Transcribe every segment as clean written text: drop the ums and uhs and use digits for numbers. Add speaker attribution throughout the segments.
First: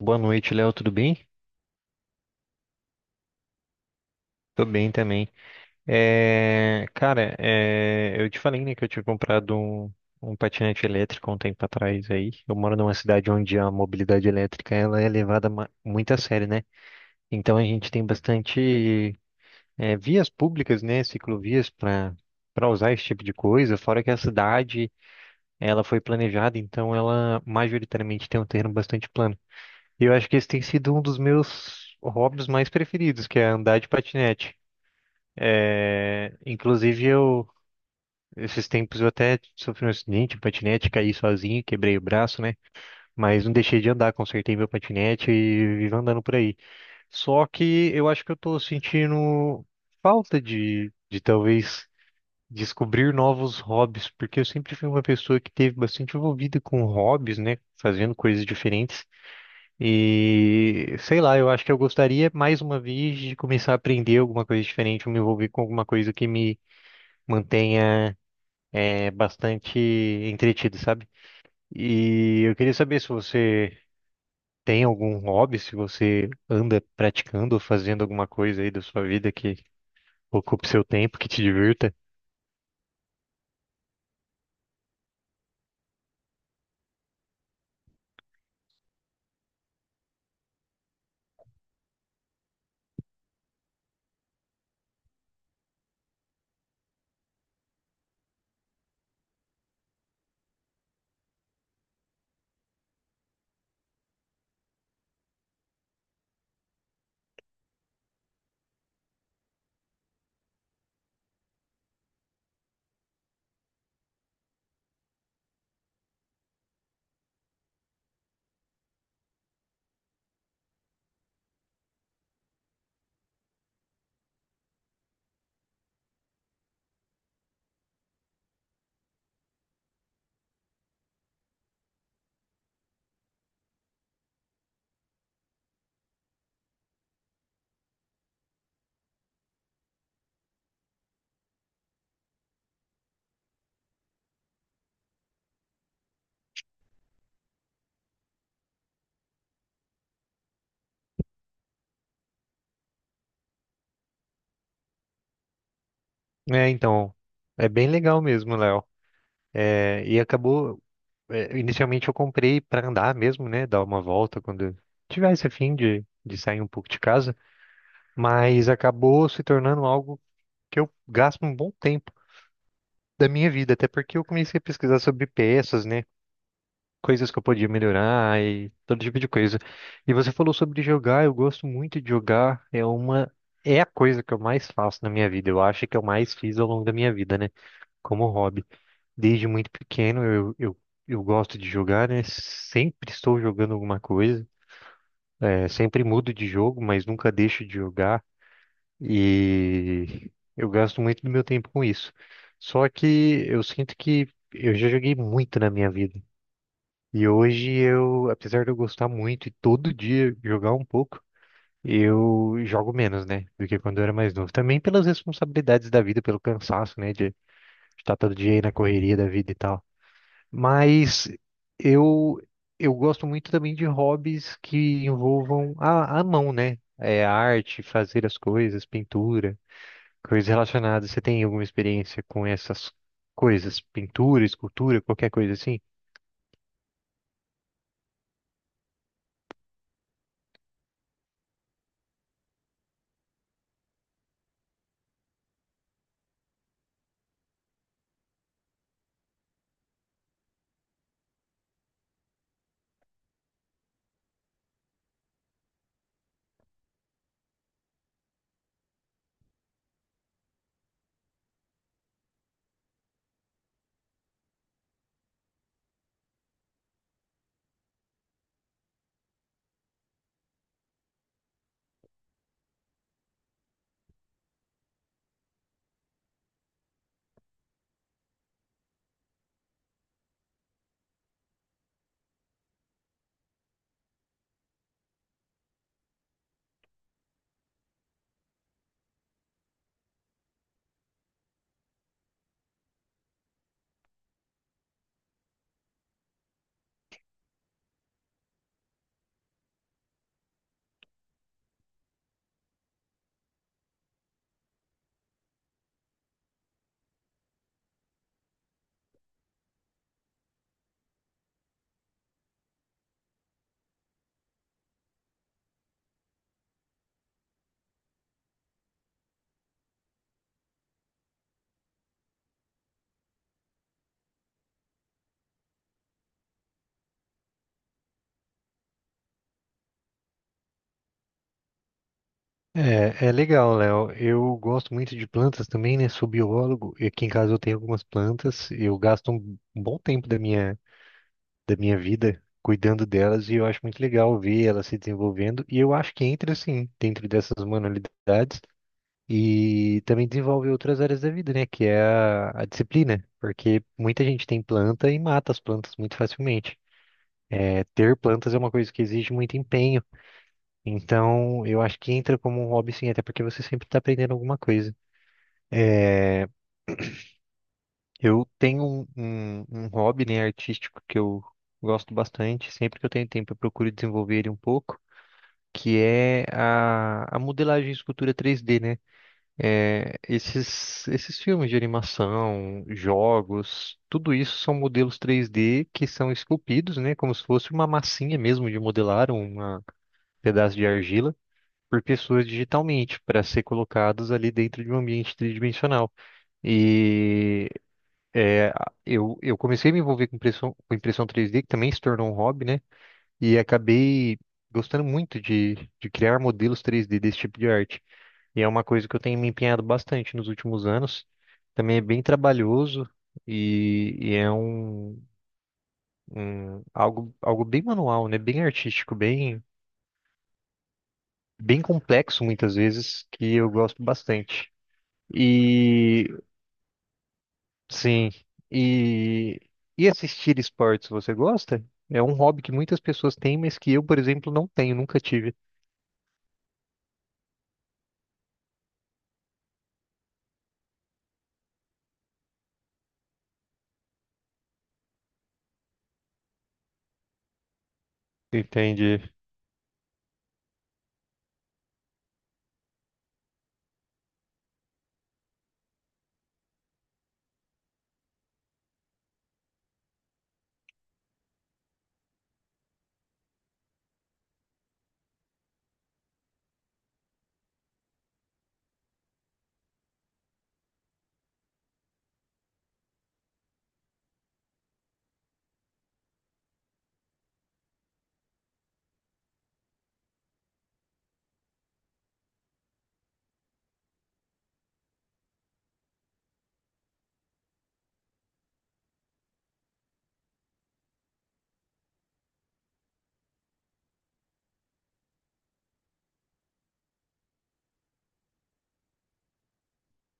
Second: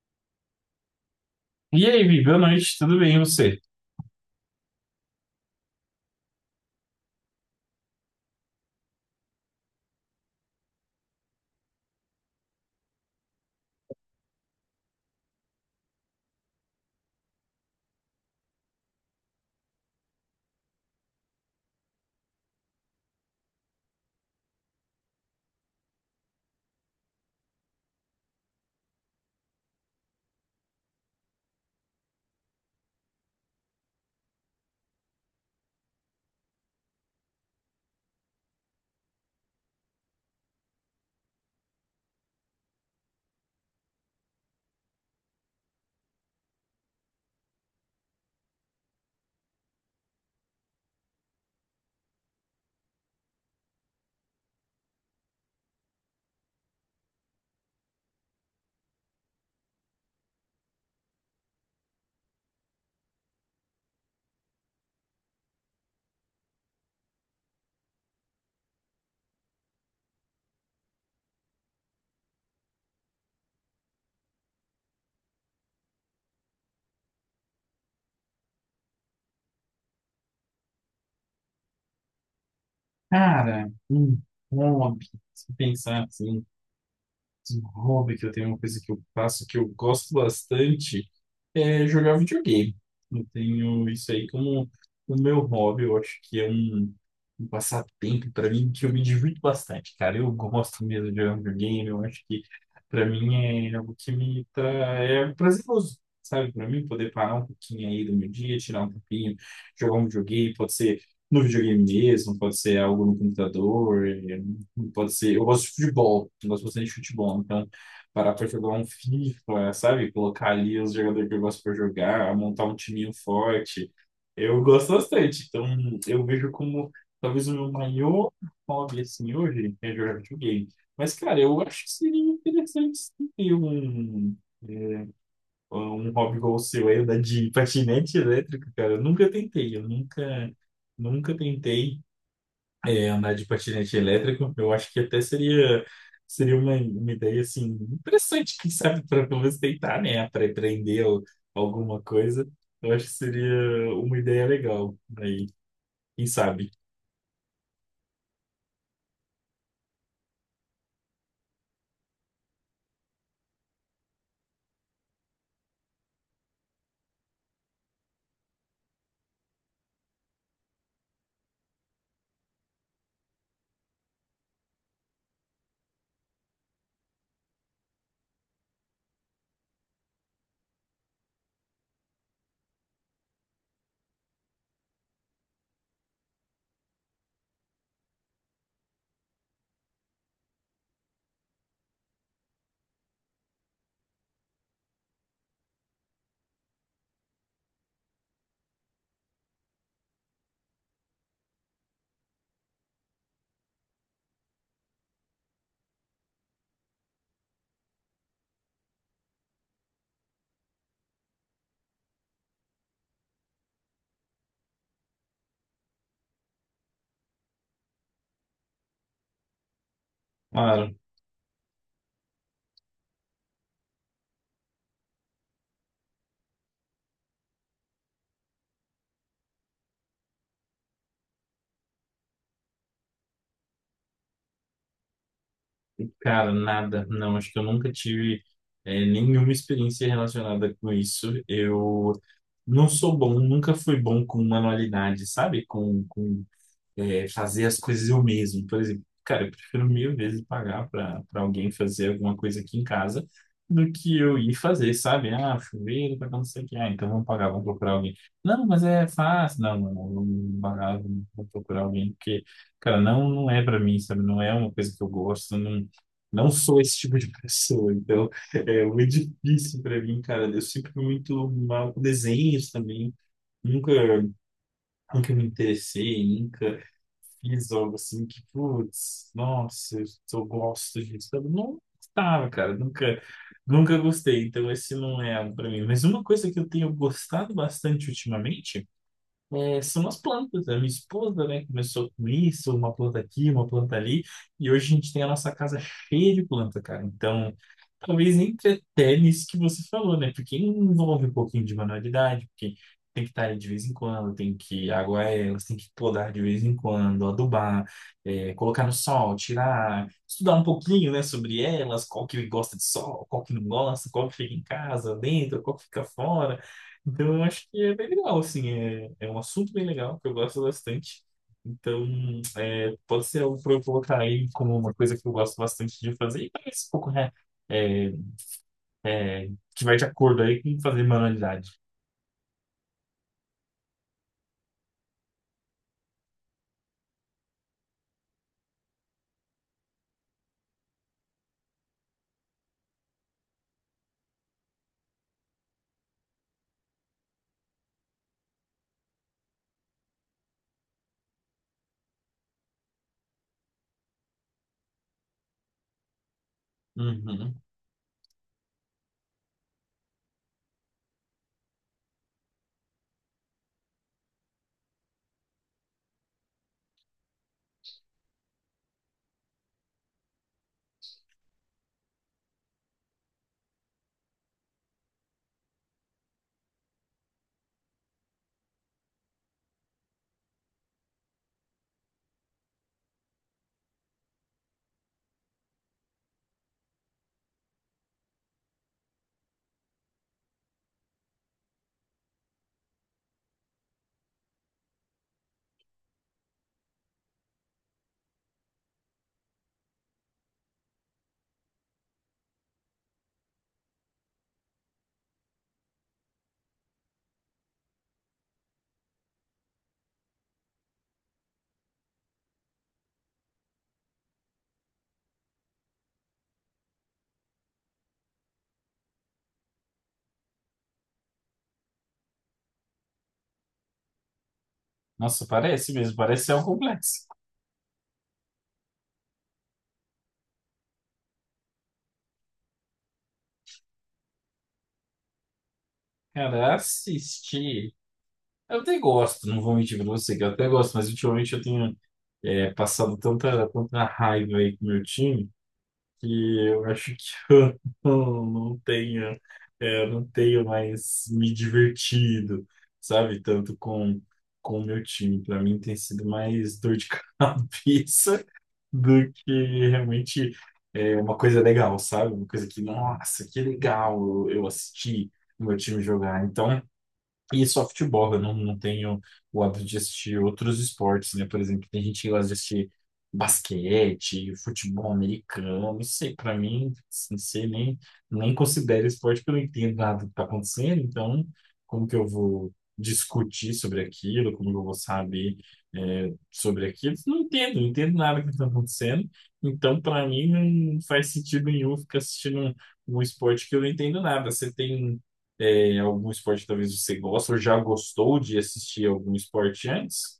Speaker 1: Boa noite, Léo, tudo bem?
Speaker 2: E aí, Vi, boa noite, tudo bem, e você?
Speaker 1: Tô bem também. Cara, eu te falei, né, que eu tinha comprado um patinete elétrico um tempo atrás aí. Eu moro numa cidade onde a mobilidade elétrica ela é levada muito a sério, né? Então a gente tem bastante vias públicas, né, ciclovias para para usar esse tipo de coisa. Fora que a cidade ela foi planejada, então ela majoritariamente tem um terreno bastante plano. E eu acho que esse tem sido um dos meus hobbies mais preferidos, que é andar de patinete. Inclusive, esses tempos eu até sofri um acidente, um patinete, caí sozinho, quebrei o braço, né? Mas não deixei de andar, consertei meu patinete e vivo andando por aí. Só que eu acho que eu tô sentindo falta de talvez descobrir novos hobbies, porque eu sempre fui uma pessoa que teve bastante envolvida com hobbies, né? Fazendo coisas diferentes. E sei lá, eu acho que eu gostaria mais uma vez de começar a aprender alguma coisa diferente, me envolver com alguma coisa que me mantenha bastante entretido, sabe? E eu queria saber se você tem algum hobby, se você anda praticando ou fazendo alguma coisa aí da sua vida que ocupe seu tempo, que te divirta.
Speaker 2: Cara, um hobby, se pensar assim. Um hobby que eu tenho, uma coisa que eu faço que eu gosto bastante é jogar videogame. Eu tenho isso aí como o meu hobby. Eu acho que é um passatempo para mim que eu me divirto bastante, cara. Eu gosto mesmo de jogar videogame. Eu acho que para mim é algo que é prazeroso, sabe? Para mim poder parar um pouquinho aí do meu dia, tirar um tempinho, jogar um videogame, pode ser no videogame mesmo, pode ser algo no computador. Pode ser. Eu gosto de futebol. Eu gosto bastante de futebol. Então, parar pra jogar um FIFA, sabe? Colocar ali os jogadores que eu gosto pra jogar, montar um timinho forte. Eu gosto bastante. Então, eu vejo como talvez o meu maior hobby, assim, hoje é jogar videogame. Mas, cara, eu acho que seria interessante sim, ter é, um hobby igual o seu aí, andar de patinete elétrico, cara. Eu nunca tentei. Eu nunca tentei andar de patinete elétrico, eu acho que até seria uma ideia assim interessante, quem sabe, para pelo menos tentar, né, para alguma coisa. Eu acho que seria uma ideia legal aí, quem
Speaker 1: É,
Speaker 2: sabe.
Speaker 1: então, é bem legal mesmo, Léo. É, e acabou. Inicialmente eu comprei para andar mesmo, né? Dar uma volta quando eu tivesse a fim de sair um pouco de casa. Mas acabou se tornando algo que eu gasto um bom tempo da minha vida, até porque eu comecei a pesquisar sobre peças, né? Coisas que eu podia melhorar e todo tipo de coisa. E você falou sobre jogar, eu gosto muito de jogar, é uma. É a coisa que eu mais faço na minha vida, eu acho que eu mais fiz ao longo da minha vida, né? Como hobby. Desde muito pequeno eu gosto de jogar, né? Sempre estou jogando alguma coisa. É, sempre mudo de jogo, mas nunca deixo de jogar. E eu gasto muito do meu tempo com isso. Só que eu sinto que eu já joguei muito na minha vida. E hoje eu, apesar de eu gostar muito e todo dia jogar um pouco, eu jogo menos, né? Do que quando eu era mais novo. Também pelas responsabilidades da vida, pelo cansaço, né? De estar todo dia aí na correria da vida e tal.
Speaker 2: Ah,
Speaker 1: Mas eu eu gosto muito também de hobbies que envolvam a mão, né? É arte, fazer as coisas, pintura, coisas relacionadas. Você tem alguma experiência com essas coisas? Pintura, escultura, qualquer coisa assim?
Speaker 2: cara, nada, não, acho que eu nunca tive nenhuma experiência relacionada com isso. Eu não sou bom, nunca fui bom com manualidade, sabe? Com fazer as coisas eu mesmo. Por exemplo, cara, eu prefiro mil vezes pagar para alguém fazer alguma coisa aqui em casa do que eu ir fazer, sabe? Ah, chuveiro, para não sei o que. Ah, então vamos pagar, vamos procurar alguém. Não, mas é fácil. Não, não, não, vamos pagar, vamos procurar alguém, porque, cara, não, não é para mim, sabe? Não é uma coisa que eu gosto, não. Não sou esse tipo de pessoa, então é muito difícil para mim, cara. Eu sempre fui muito mal com desenhos também. Nunca nunca me interessei, nunca fiz algo assim que, putz, nossa, eu só gosto disso. Eu não gostava, cara, nunca gostei, então esse não é algo pra mim. Mas uma coisa que eu tenho gostado bastante ultimamente é, são as plantas. Né? A minha esposa, né, começou com isso, uma planta aqui, uma planta ali, e hoje a gente tem a nossa casa cheia de planta, cara. Então, talvez entre até nisso que você falou, né? Porque envolve um pouquinho de manualidade, porque tem que estar aí de vez em quando, tem que aguar elas, tem que podar de vez em quando, adubar, é, colocar no sol, tirar, estudar um pouquinho, né, sobre elas, qual que gosta de sol, qual que não gosta, qual que fica em casa, dentro, qual que fica fora. Então, eu acho que é bem legal, assim, é um assunto bem legal, que eu gosto bastante. Então, é, pode ser algo para eu colocar aí como uma coisa que eu gosto bastante de fazer, e parece um pouco né, é, é, que vai de acordo aí com fazer manualidade.
Speaker 1: É, é legal, Léo. Eu gosto muito de plantas também, né? Sou biólogo e aqui em casa eu tenho algumas plantas. Eu gasto um bom tempo da minha vida cuidando delas e eu acho muito legal ver elas se desenvolvendo e eu acho que entra assim dentro dessas manualidades e também desenvolve outras áreas da vida, né, que é a disciplina, porque muita gente tem planta e mata as plantas muito facilmente.
Speaker 2: Uhum.
Speaker 1: É, ter plantas é uma coisa que exige muito empenho, então eu acho que entra como um hobby sim, até porque você sempre está aprendendo alguma coisa. Eu tenho um hobby, né, artístico que eu gosto bastante, sempre que eu tenho tempo eu procuro desenvolver ele um pouco. Que é a modelagem de escultura 3D, né? Esses filmes de animação, jogos, tudo isso são modelos 3D que são esculpidos, né? Como se fosse uma massinha mesmo de modelar, um pedaço de argila. Por pessoas digitalmente, para ser colocados ali dentro de um ambiente tridimensional. E é, eu comecei a me envolver com impressão 3D, que também se tornou um hobby, né? E acabei gostando muito de criar modelos 3D desse tipo de arte. E é uma coisa que eu tenho me empenhado bastante nos últimos anos. Também é bem trabalhoso e, e é um, algo, algo bem manual, né? Bem artístico, bem, bem complexo muitas vezes, que eu gosto bastante.
Speaker 2: Nossa, parece mesmo,
Speaker 1: E
Speaker 2: parece ser um complexo.
Speaker 1: sim, e, e assistir esportes você gosta? É um hobby que muitas pessoas têm, mas que eu, por exemplo, não tenho, nunca tive.
Speaker 2: Cara, assistir. Eu até gosto, não vou mentir pra você, que eu até gosto, mas ultimamente eu tenho passado tanta raiva aí com o meu time. Que eu acho que eu não
Speaker 1: Entendi.
Speaker 2: tenha, eu não tenho mais me divertido, sabe? Tanto com o meu time. Para mim tem sido mais dor de cabeça do que realmente é uma coisa legal, sabe? Uma coisa que, nossa, que legal eu assisti o meu time jogar. Então, e softball, eu não, não tenho o hábito de assistir outros esportes, né? Por exemplo, tem gente que gosta de assistir basquete, futebol americano, não sei, pra mim, não sei, nem considero esporte porque eu não entendo nada do que tá acontecendo, então como que eu vou discutir sobre aquilo, como que eu vou saber sobre aquilo? Não entendo nada do que tá acontecendo, então pra mim não faz sentido nenhum ficar assistindo um esporte que eu não entendo nada. Você tem algum esporte que talvez você gosta ou já gostou de assistir algum esporte antes?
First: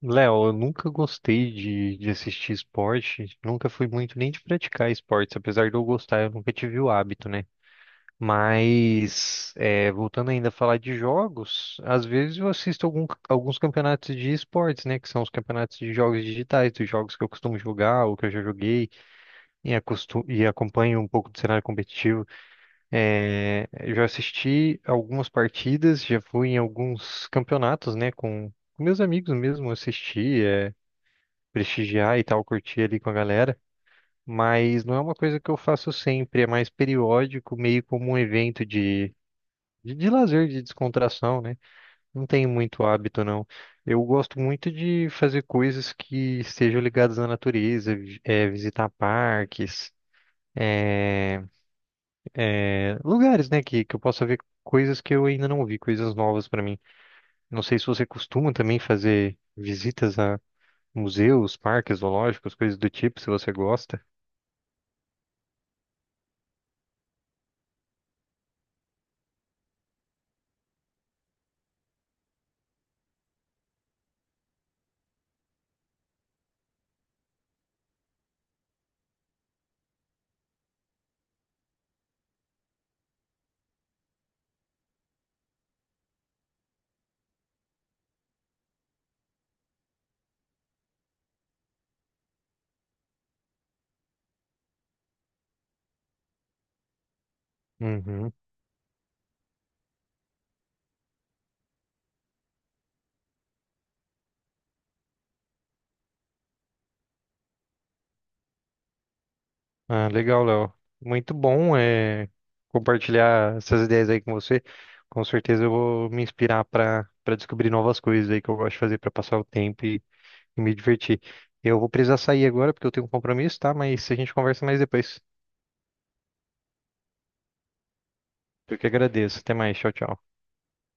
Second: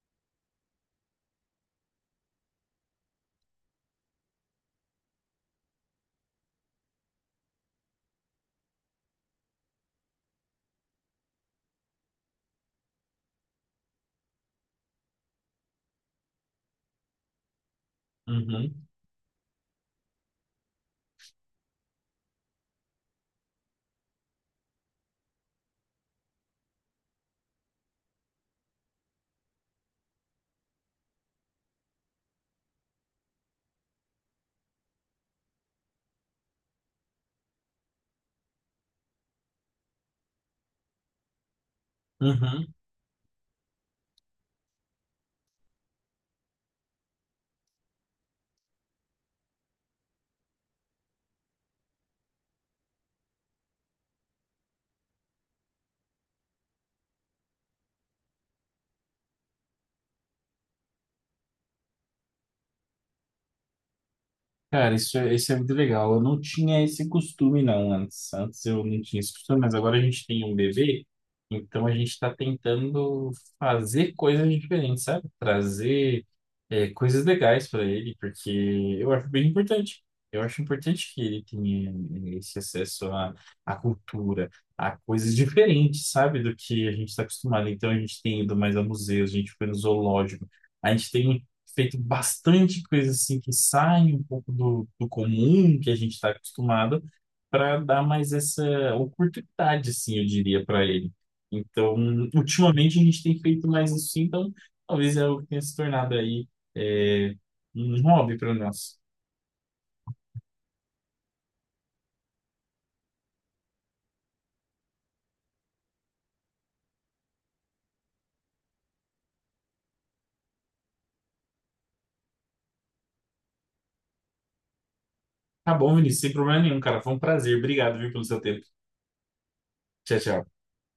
Speaker 1: Léo, eu nunca gostei de assistir esporte, nunca fui muito nem de praticar esportes, apesar de eu gostar, eu nunca tive o hábito, né? Mas, é, voltando ainda a falar de jogos, às vezes eu assisto alguns campeonatos de esportes, né? Que são os campeonatos de jogos digitais, dos jogos que eu costumo jogar ou que eu já
Speaker 2: Uhum,
Speaker 1: joguei e acompanho um pouco do cenário competitivo. É, eu já assisti algumas partidas, já fui em alguns campeonatos, né? Com meus amigos mesmo, assisti. É, prestigiar e tal, curtir ali com a galera, mas não é uma coisa que eu faço sempre, é mais periódico, meio como um evento de lazer, de descontração, né? Não tenho
Speaker 2: uhum.
Speaker 1: muito hábito, não. Eu gosto muito de fazer coisas que estejam ligadas à natureza, visitar parques, lugares, né, que eu possa ver coisas que eu ainda não vi, coisas novas para mim. Não sei se você costuma também fazer visitas a museus, parques, zoológicos, coisas do tipo, se você gosta.
Speaker 2: Cara, isso é muito legal. Eu não tinha esse costume, não, antes. Antes eu não tinha esse costume, mas agora a gente tem um bebê, então a gente está tentando fazer coisas diferentes, sabe? Trazer, é, coisas legais para ele, porque eu acho bem importante. Eu acho importante que ele tenha eh, esse acesso à cultura, a coisas diferentes, sabe? Do que a gente está acostumado. Então a gente tem ido mais a museus, a gente foi no zoológico, a gente tem feito bastante coisa assim que sai um pouco do comum que a gente está acostumado para dar mais
Speaker 1: Uhum.
Speaker 2: essa oportunidade, assim, eu diria, para ele. Então, ultimamente a gente tem feito mais isso, então talvez é algo que tenha se tornado aí é, um hobby para nós.
Speaker 1: Ah, legal, Léo. Muito bom é, compartilhar essas ideias aí com você. Com certeza eu vou me inspirar para para descobrir novas coisas aí que eu gosto de fazer para passar o tempo e me divertir. Eu vou precisar sair agora porque eu tenho um compromisso, tá? Mas a gente conversa mais depois.
Speaker 2: Tá bom, Vinícius, sem problema nenhum, cara. Foi um prazer. Obrigado, viu, pelo seu tempo.
Speaker 1: Eu que agradeço. Até mais. Tchau,
Speaker 2: Tchau,
Speaker 1: tchau.
Speaker 2: tchau.